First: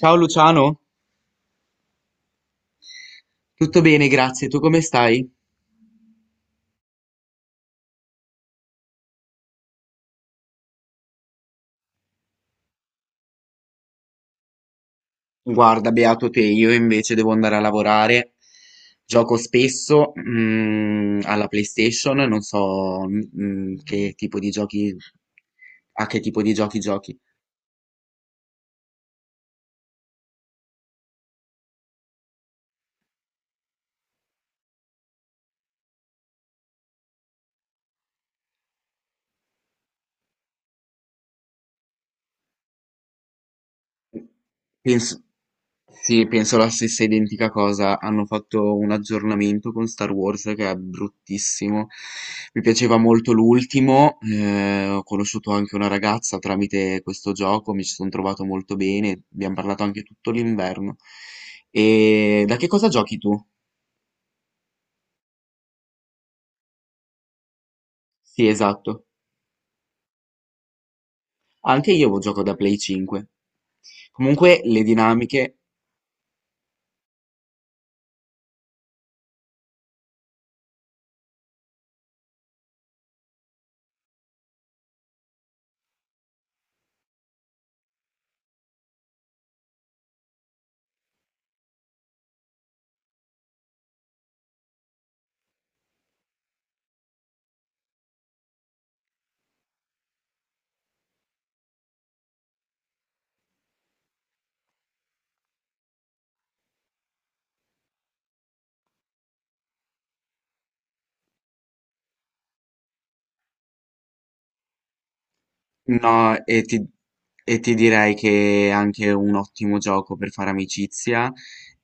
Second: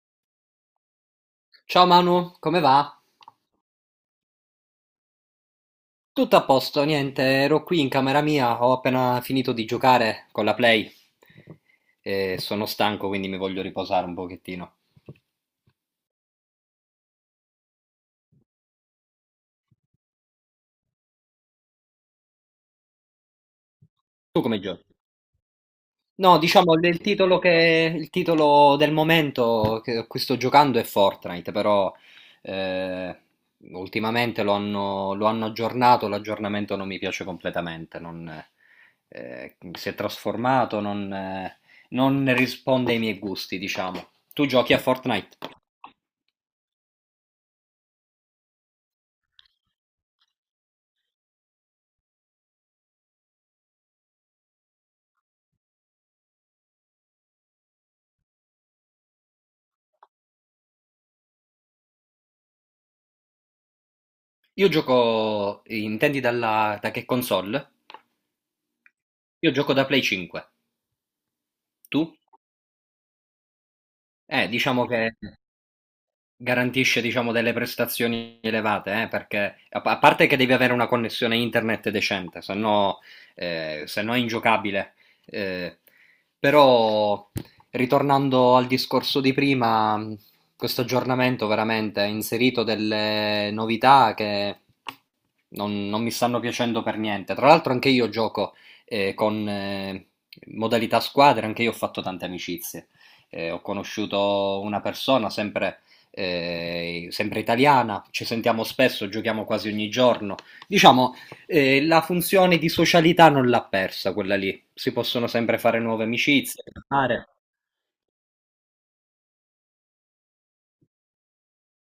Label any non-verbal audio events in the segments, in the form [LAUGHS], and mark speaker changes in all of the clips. Speaker 1: Ciao Luciano,
Speaker 2: Ciao Manu, come va?
Speaker 1: tutto bene, grazie. Tu come stai?
Speaker 2: Tutto a posto, niente, ero qui in camera mia, ho appena finito di giocare con la Play e sono stanco, quindi mi voglio riposare un pochettino.
Speaker 1: Guarda, beato te, io invece devo andare a lavorare. Gioco spesso alla PlayStation, non so che tipo
Speaker 2: Tu
Speaker 1: di
Speaker 2: come giochi?
Speaker 1: giochi, a che
Speaker 2: No,
Speaker 1: tipo di
Speaker 2: diciamo
Speaker 1: giochi
Speaker 2: il
Speaker 1: giochi.
Speaker 2: titolo che il titolo del momento che a cui sto giocando è Fortnite, però eh, ultimamente lo hanno aggiornato, l'aggiornamento non mi piace completamente, non, si è trasformato, non risponde ai miei gusti, diciamo. Tu giochi a
Speaker 1: Penso,
Speaker 2: Fortnite?
Speaker 1: sì, penso la stessa identica cosa. Hanno fatto un aggiornamento con Star Wars che è bruttissimo. Mi piaceva molto l'ultimo. Ho conosciuto anche una ragazza tramite questo gioco, mi ci sono trovato molto bene. Abbiamo parlato anche tutto l'inverno. E da che cosa giochi tu?
Speaker 2: Io gioco, da che console?
Speaker 1: Sì, esatto.
Speaker 2: Io gioco da Play 5.
Speaker 1: Anche
Speaker 2: Tu?
Speaker 1: io gioco da Play 5. Comunque le
Speaker 2: Diciamo che...
Speaker 1: dinamiche.
Speaker 2: garantisce diciamo delle prestazioni elevate, perché a parte che devi avere una connessione internet decente, se no, se no è ingiocabile. Eh, però, ritornando al discorso di prima, questo aggiornamento veramente ha inserito delle novità che non mi stanno piacendo per niente. Tra l'altro anche io gioco con modalità squadra, anche io ho fatto tante amicizie. Ho conosciuto una persona sempre italiana, ci sentiamo spesso, giochiamo quasi ogni giorno. Diciamo, la funzione di socialità non l'ha persa quella lì. Si possono sempre fare nuove
Speaker 1: No, e
Speaker 2: amicizie,
Speaker 1: ti,
Speaker 2: parlare,
Speaker 1: e ti direi che è anche un ottimo gioco per fare amicizia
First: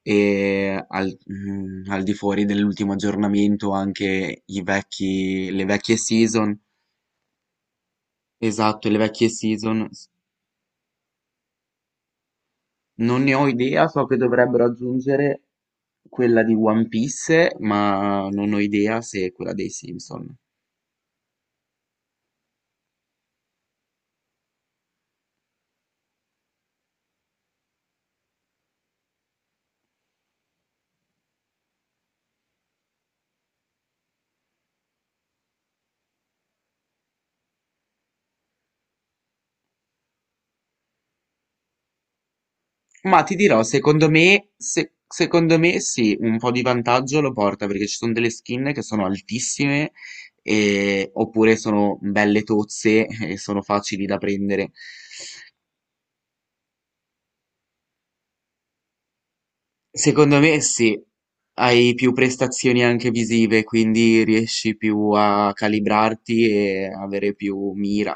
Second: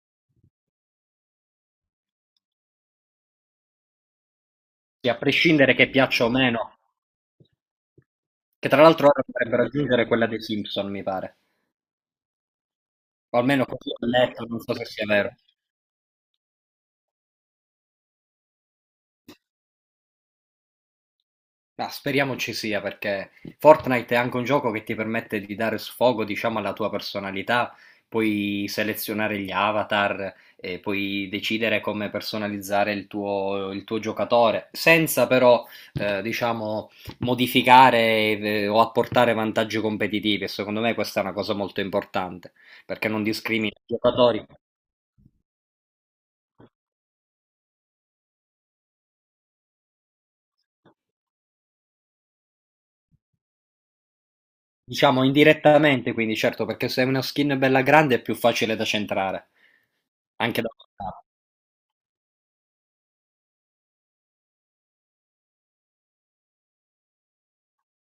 Speaker 1: e al di fuori dell'ultimo aggiornamento anche
Speaker 2: e a
Speaker 1: le
Speaker 2: prescindere che
Speaker 1: vecchie
Speaker 2: piaccia o
Speaker 1: season,
Speaker 2: meno, che tra
Speaker 1: esatto, le
Speaker 2: l'altro ora
Speaker 1: vecchie
Speaker 2: dovrebbero
Speaker 1: season,
Speaker 2: aggiungere quella dei Simpson, mi pare.
Speaker 1: non ne
Speaker 2: O
Speaker 1: ho
Speaker 2: almeno
Speaker 1: idea,
Speaker 2: così ho
Speaker 1: so che
Speaker 2: letto, non
Speaker 1: dovrebbero
Speaker 2: so se sia vero.
Speaker 1: aggiungere quella di One Piece, ma non ho idea se è quella dei Simpson.
Speaker 2: Ma speriamo ci sia perché Fortnite è anche un gioco che ti permette di dare sfogo, diciamo, alla tua personalità, puoi selezionare gli avatar, e puoi decidere come personalizzare il tuo giocatore, senza però, diciamo, modificare o apportare vantaggi competitivi. E secondo me questa è una cosa molto importante perché non
Speaker 1: Ma ti dirò,
Speaker 2: discrimina i
Speaker 1: secondo
Speaker 2: giocatori,
Speaker 1: me, secondo me sì, un po' di vantaggio lo porta perché ci sono delle skin che sono altissime oppure sono belle tozze [LAUGHS] e sono facili da prendere.
Speaker 2: diciamo, indirettamente, quindi certo, perché se hai una skin bella grande è più facile da centrare,
Speaker 1: Secondo me
Speaker 2: anche da
Speaker 1: sì,
Speaker 2: portare.
Speaker 1: hai più prestazioni anche visive, quindi riesci più a calibrarti e avere più mira,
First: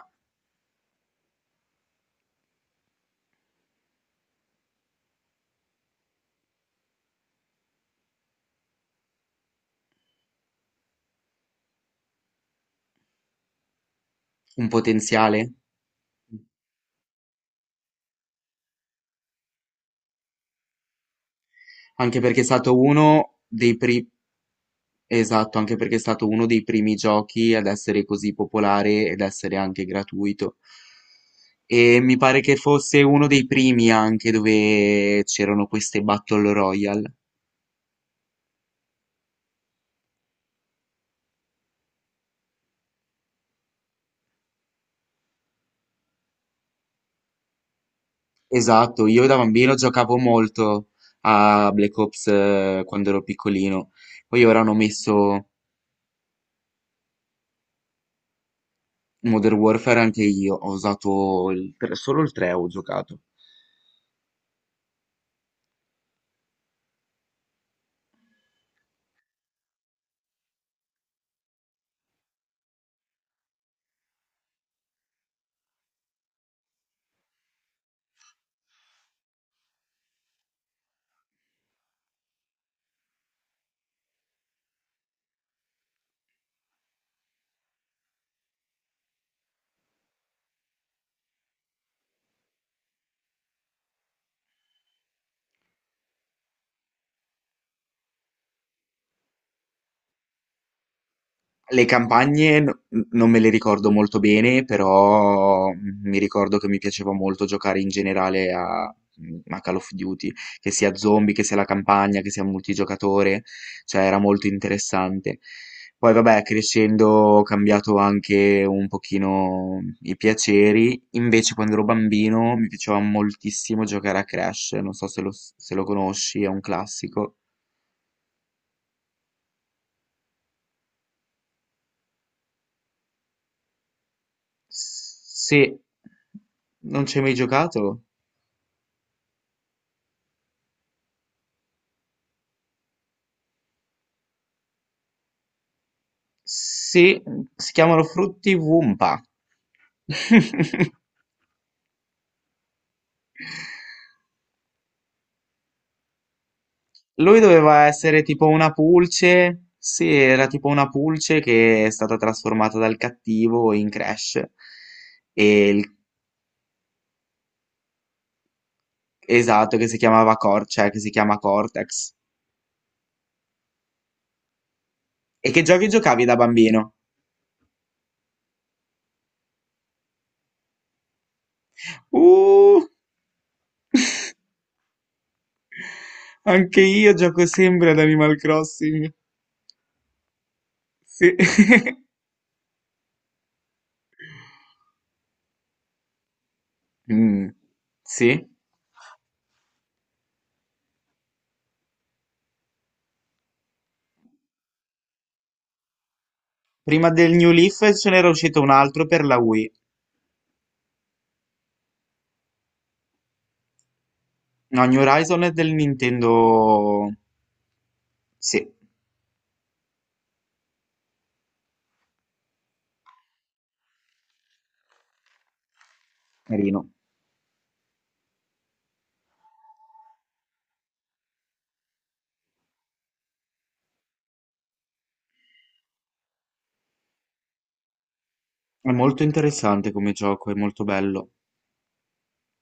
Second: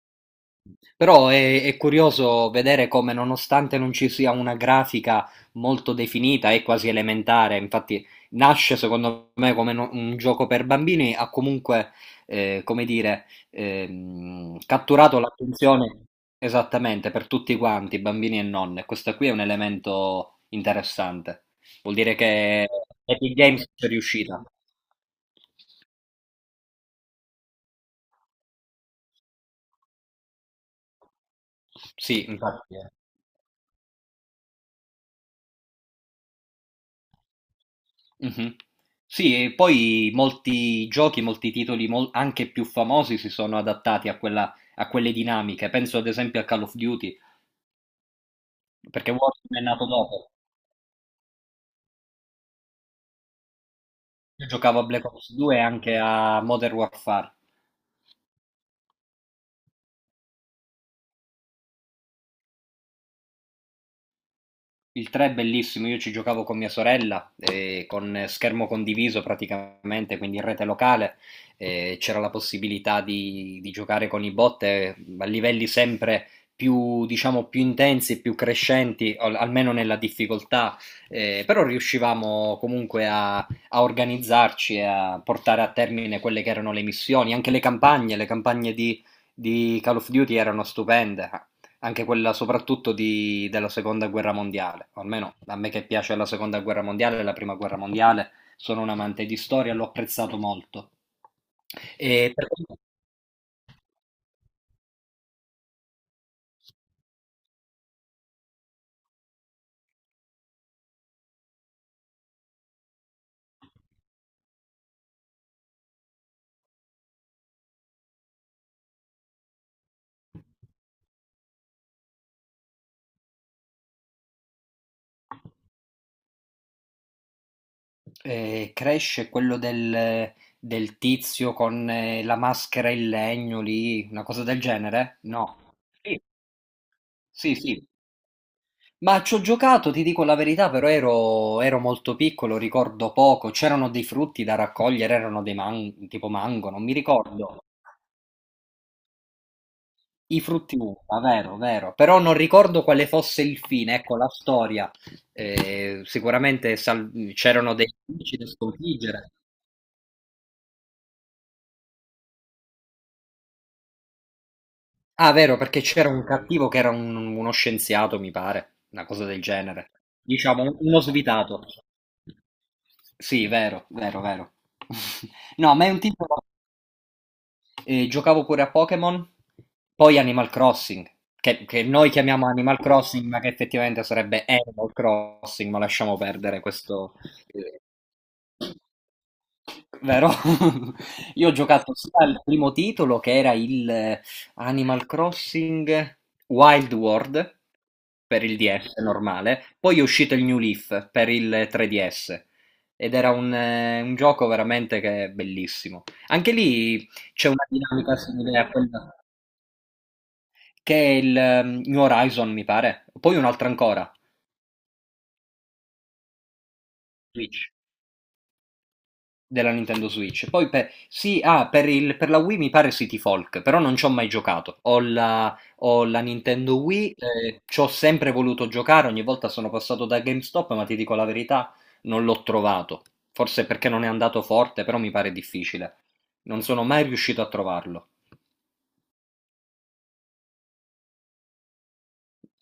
Speaker 2: Però è curioso vedere come, nonostante non ci sia una grafica molto definita, è quasi elementare. Infatti, nasce secondo me come un gioco per bambini, ha comunque, eh, come dire,
Speaker 1: un
Speaker 2: catturato
Speaker 1: potenziale.
Speaker 2: l'attenzione esattamente per tutti quanti, bambini e nonne. Questo qui è un elemento interessante. Vuol dire
Speaker 1: Anche perché è
Speaker 2: che
Speaker 1: stato
Speaker 2: Epic
Speaker 1: uno
Speaker 2: Games è riuscita.
Speaker 1: esatto, anche perché è stato uno dei primi giochi ad essere così popolare ed essere anche gratuito. E mi
Speaker 2: Sì,
Speaker 1: pare che
Speaker 2: infatti.
Speaker 1: fosse uno dei primi anche dove c'erano queste Battle Royale.
Speaker 2: Mh-mh. Sì, e poi molti giochi, molti titoli mol anche più famosi si sono adattati a quella a quelle dinamiche. Penso ad esempio a Call of Duty,
Speaker 1: Esatto,
Speaker 2: perché
Speaker 1: io da
Speaker 2: Warzone è
Speaker 1: bambino
Speaker 2: nato
Speaker 1: giocavo
Speaker 2: dopo.
Speaker 1: molto a Black Ops, quando ero piccolino. Poi
Speaker 2: Io
Speaker 1: ora hanno
Speaker 2: giocavo a Black Ops
Speaker 1: messo
Speaker 2: 2 e anche a Modern Warfare.
Speaker 1: Modern Warfare anche io, ho usato il 3.
Speaker 2: Il 3 è bellissimo, io ci giocavo con mia sorella, con schermo condiviso praticamente, quindi in rete locale, c'era la possibilità di giocare con i bot, a livelli sempre più diciamo, più intensi e più crescenti, al almeno nella difficoltà, però riuscivamo comunque a organizzarci e a portare a termine quelle che erano le missioni, anche le campagne, le campagne di Call of Duty erano stupende, anche quella soprattutto della seconda guerra mondiale, o almeno a me che piace la seconda guerra mondiale e la prima guerra mondiale, sono un amante di storia, l'ho apprezzato molto.
Speaker 1: Le
Speaker 2: E per
Speaker 1: campagne n-
Speaker 2: quanto-
Speaker 1: Non me le ricordo molto bene, però mi ricordo che mi piaceva molto giocare in generale a Call of Duty, che sia zombie, che sia la campagna, che sia multigiocatore, cioè era molto interessante. Poi vabbè, crescendo ho cambiato anche un pochino i piaceri, invece quando ero bambino mi piaceva moltissimo giocare a Crash, non so se lo conosci, è un classico.
Speaker 2: eh, Crash è quello del tizio con la maschera in legno lì, una cosa del genere? No.
Speaker 1: Se
Speaker 2: Sì,
Speaker 1: non ci hai mai
Speaker 2: sì, sì.
Speaker 1: giocato?
Speaker 2: Ma ci ho giocato, ti dico la verità, però ero molto piccolo, ricordo poco. C'erano dei frutti da raccogliere, erano dei tipo mango, non mi
Speaker 1: Sì,
Speaker 2: ricordo.
Speaker 1: si chiamano Frutti Wumpa.
Speaker 2: I frutti
Speaker 1: [LAUGHS]
Speaker 2: uva, vero, vero. Però non ricordo quale fosse il fine, ecco la storia.
Speaker 1: Lui
Speaker 2: C'erano
Speaker 1: doveva
Speaker 2: dei
Speaker 1: essere
Speaker 2: nemici
Speaker 1: tipo
Speaker 2: da
Speaker 1: una
Speaker 2: sconfiggere.
Speaker 1: pulce. Sì, era tipo una pulce che è stata trasformata dal cattivo in Crash.
Speaker 2: Ah, vero,
Speaker 1: E
Speaker 2: perché
Speaker 1: il-
Speaker 2: c'era un cattivo che era uno scienziato, mi pare, una cosa del
Speaker 1: esatto, che
Speaker 2: genere.
Speaker 1: si chiamava
Speaker 2: Diciamo,
Speaker 1: Cor- cioè che
Speaker 2: uno
Speaker 1: si chiama
Speaker 2: svitato.
Speaker 1: Cortex.
Speaker 2: Sì, vero, vero, vero. [LAUGHS]
Speaker 1: E che
Speaker 2: No, ma è
Speaker 1: giochi
Speaker 2: un
Speaker 1: giocavi
Speaker 2: tipo
Speaker 1: da bambino?
Speaker 2: e giocavo pure a Pokémon, poi Animal Crossing, che noi chiamiamo Animal
Speaker 1: Uh,
Speaker 2: Crossing, ma che effettivamente sarebbe Animal Crossing, ma lasciamo perdere
Speaker 1: anche
Speaker 2: questo...
Speaker 1: io gioco
Speaker 2: eh,
Speaker 1: sempre ad Animal Crossing.
Speaker 2: Vero? [LAUGHS]
Speaker 1: Sì.
Speaker 2: Io ho
Speaker 1: [LAUGHS]
Speaker 2: giocato sia al primo titolo che era il Animal Crossing Wild
Speaker 1: Mm,
Speaker 2: World per
Speaker 1: sì.
Speaker 2: il DS normale, poi è uscito il New Leaf per il 3DS ed era un gioco veramente che è bellissimo. Anche lì
Speaker 1: Prima del
Speaker 2: c'è
Speaker 1: New
Speaker 2: una
Speaker 1: Leaf ce
Speaker 2: dinamica
Speaker 1: n'era
Speaker 2: simile
Speaker 1: uscito un
Speaker 2: a
Speaker 1: altro
Speaker 2: quella,
Speaker 1: per la Wii.
Speaker 2: che è il New Horizon, mi pare. Poi un'altra ancora,
Speaker 1: No, New Horizon è del Nintendo...
Speaker 2: Switch,
Speaker 1: Sì,
Speaker 2: della Nintendo Switch. Poi per, sì, ah, per, per la Wii mi pare City Folk, però non ci ho mai giocato. Ho la Nintendo
Speaker 1: carino.
Speaker 2: Wii, ci ho sempre voluto giocare, ogni volta sono passato da GameStop, ma ti dico la verità, non l'ho trovato. Forse perché non è andato forte, però mi pare difficile. Non sono mai riuscito a trovarlo.
Speaker 1: È molto interessante come gioco, è molto bello.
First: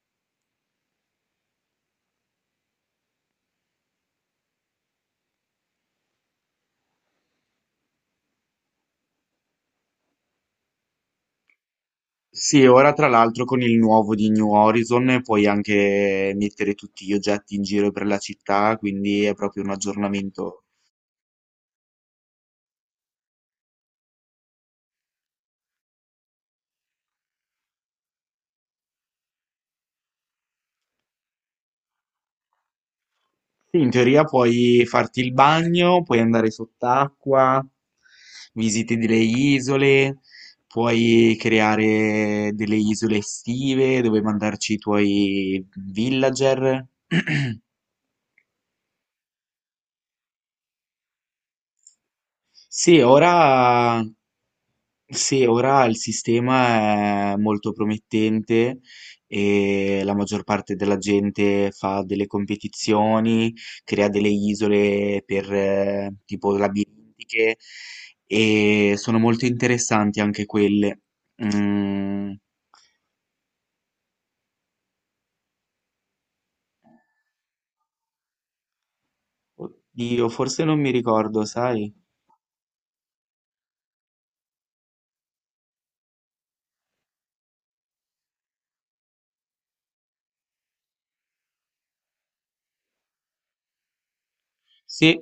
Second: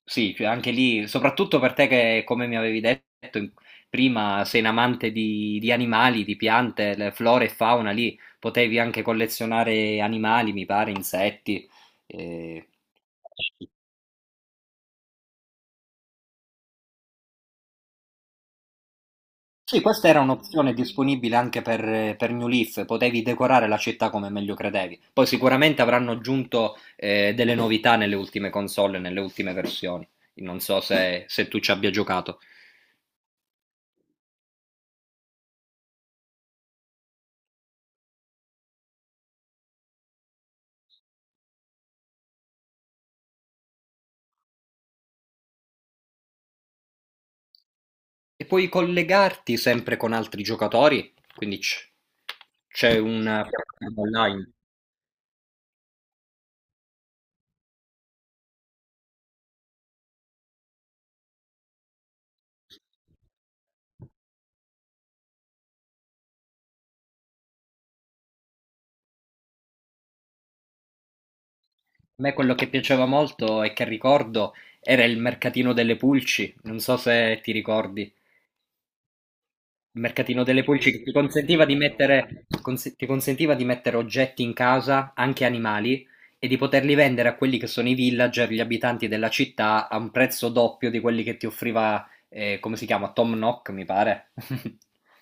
Speaker 2: Sì, cioè anche lì, soprattutto per te che, come mi avevi prima, sei un amante di animali, di piante, le flora e fauna, lì potevi anche collezionare animali, mi pare, insetti.
Speaker 1: Sì,
Speaker 2: Eh.
Speaker 1: ora tra l'altro con il nuovo di New Horizon puoi anche mettere tutti gli oggetti in giro per la città, quindi è proprio un
Speaker 2: Sì, questa era
Speaker 1: aggiornamento.
Speaker 2: un'opzione disponibile anche per New Leaf, potevi decorare la città come meglio credevi. Poi sicuramente avranno aggiunto delle novità nelle ultime console, nelle ultime versioni. Non so se tu ci abbia giocato.
Speaker 1: Sì, in teoria puoi farti il bagno, puoi andare sott'acqua, visiti delle isole, puoi creare delle isole estive dove mandarci i tuoi villager. [CLEARS THROAT]
Speaker 2: E puoi collegarti sempre con altri giocatori, quindi c'è
Speaker 1: Sì,
Speaker 2: una piattaforma
Speaker 1: ora,
Speaker 2: online.
Speaker 1: sì, ora il sistema è molto promettente e la maggior parte della gente fa delle competizioni, crea delle isole per tipo labirintiche e sono molto interessanti anche quelle.
Speaker 2: A
Speaker 1: Mm,
Speaker 2: me quello che piaceva molto e che ricordo era il mercatino delle pulci, non so se ti ricordi. Il
Speaker 1: oddio,
Speaker 2: mercatino delle
Speaker 1: forse non mi
Speaker 2: pulci che ti
Speaker 1: ricordo,
Speaker 2: consentiva di
Speaker 1: sai?
Speaker 2: mettere, ti consentiva di mettere oggetti in casa, anche animali, e di poterli vendere a quelli che sono i villager, gli abitanti della città, a un prezzo doppio di quelli che ti offriva, come si chiama, Tom Nook, mi pare. [LAUGHS]
Speaker 1: Sì,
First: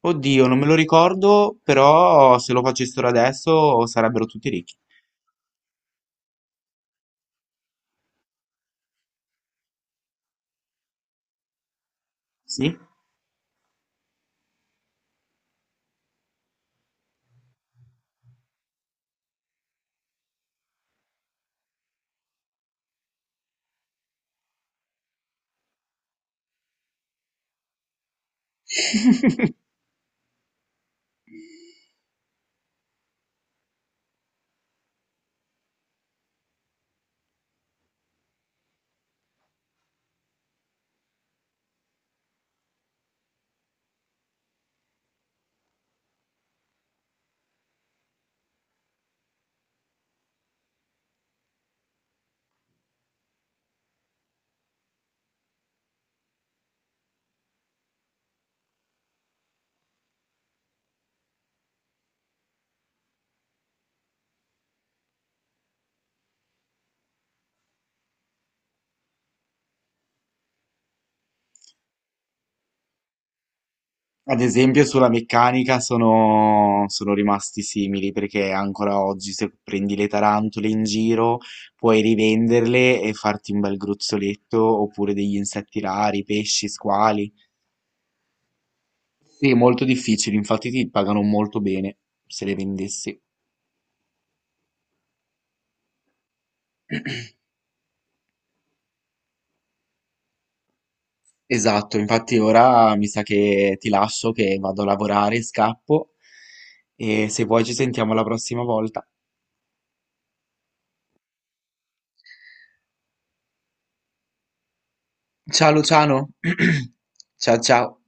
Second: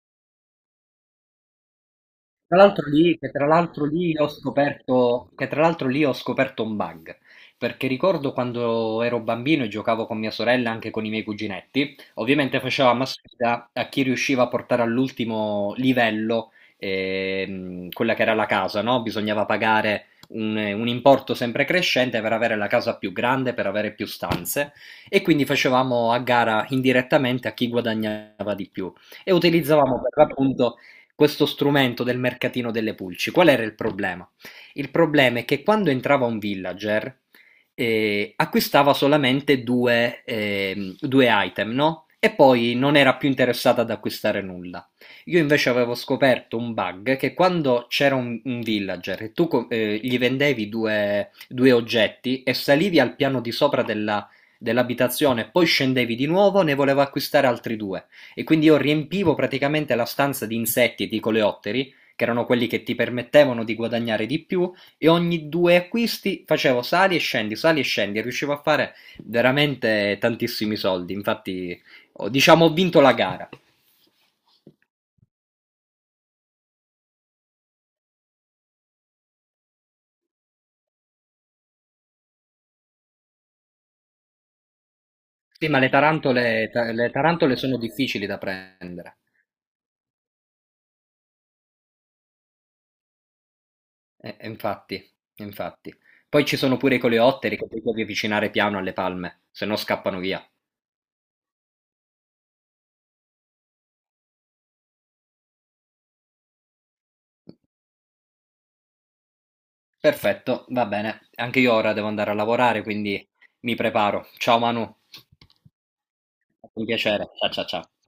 Speaker 1: oddio, non me lo ricordo, però se
Speaker 2: Tra
Speaker 1: lo
Speaker 2: l'altro
Speaker 1: facessero
Speaker 2: lì, che tra l'altro
Speaker 1: adesso
Speaker 2: lì
Speaker 1: sarebbero
Speaker 2: ho
Speaker 1: tutti ricchi.
Speaker 2: scoperto, che tra l'altro lì ho scoperto un bug, perché ricordo quando ero bambino e giocavo con mia sorella, e anche con i miei cuginetti, ovviamente
Speaker 1: Sì.
Speaker 2: facevamo a sfida a chi riusciva a portare all'ultimo livello quella che era la casa, no? Bisognava pagare un importo sempre crescente per avere la casa più grande, per avere più stanze, e quindi facevamo a gara indirettamente a chi guadagnava di più e
Speaker 1: [LAUGHS]
Speaker 2: utilizzavamo per l'appunto questo strumento del mercatino delle pulci. Qual era il problema? Il problema è che quando entrava un villager acquistava solamente due item, no? E poi non era più interessata ad acquistare nulla. Io invece avevo scoperto un bug che quando c'era un villager e tu gli vendevi due oggetti e salivi al piano di sopra dell'abitazione, poi scendevi di nuovo, ne volevo acquistare altri due. E quindi io riempivo praticamente la stanza di insetti e di coleotteri, che erano quelli che ti permettevano di guadagnare di più, e ogni due acquisti facevo sali e scendi, e riuscivo a fare veramente tantissimi soldi. Infatti, diciamo, ho vinto la gara.
Speaker 1: Ad esempio sulla meccanica sono rimasti simili perché ancora oggi se prendi le tarantole in giro puoi rivenderle e farti un bel gruzzoletto oppure degli
Speaker 2: Sì,
Speaker 1: insetti
Speaker 2: ma le
Speaker 1: rari, pesci,
Speaker 2: tarantole, le
Speaker 1: squali.
Speaker 2: tarantole sono difficili da prendere.
Speaker 1: Sì, è molto difficile, infatti ti pagano molto bene se le vendessi.
Speaker 2: Infatti, infatti. Poi ci sono pure i coleotteri che ti devi avvicinare piano alle palme, se no scappano via.
Speaker 1: Esatto, infatti ora mi sa che ti lascio che vado a lavorare, scappo e se vuoi ci sentiamo la prossima volta.
Speaker 2: Perfetto, va bene. Anche io ora devo andare a lavorare, quindi mi preparo. Ciao Manu, è
Speaker 1: Ciao Luciano,
Speaker 2: stato un
Speaker 1: [CLEARS THROAT]
Speaker 2: piacere. Ciao
Speaker 1: ciao
Speaker 2: ciao ciao.
Speaker 1: ciao.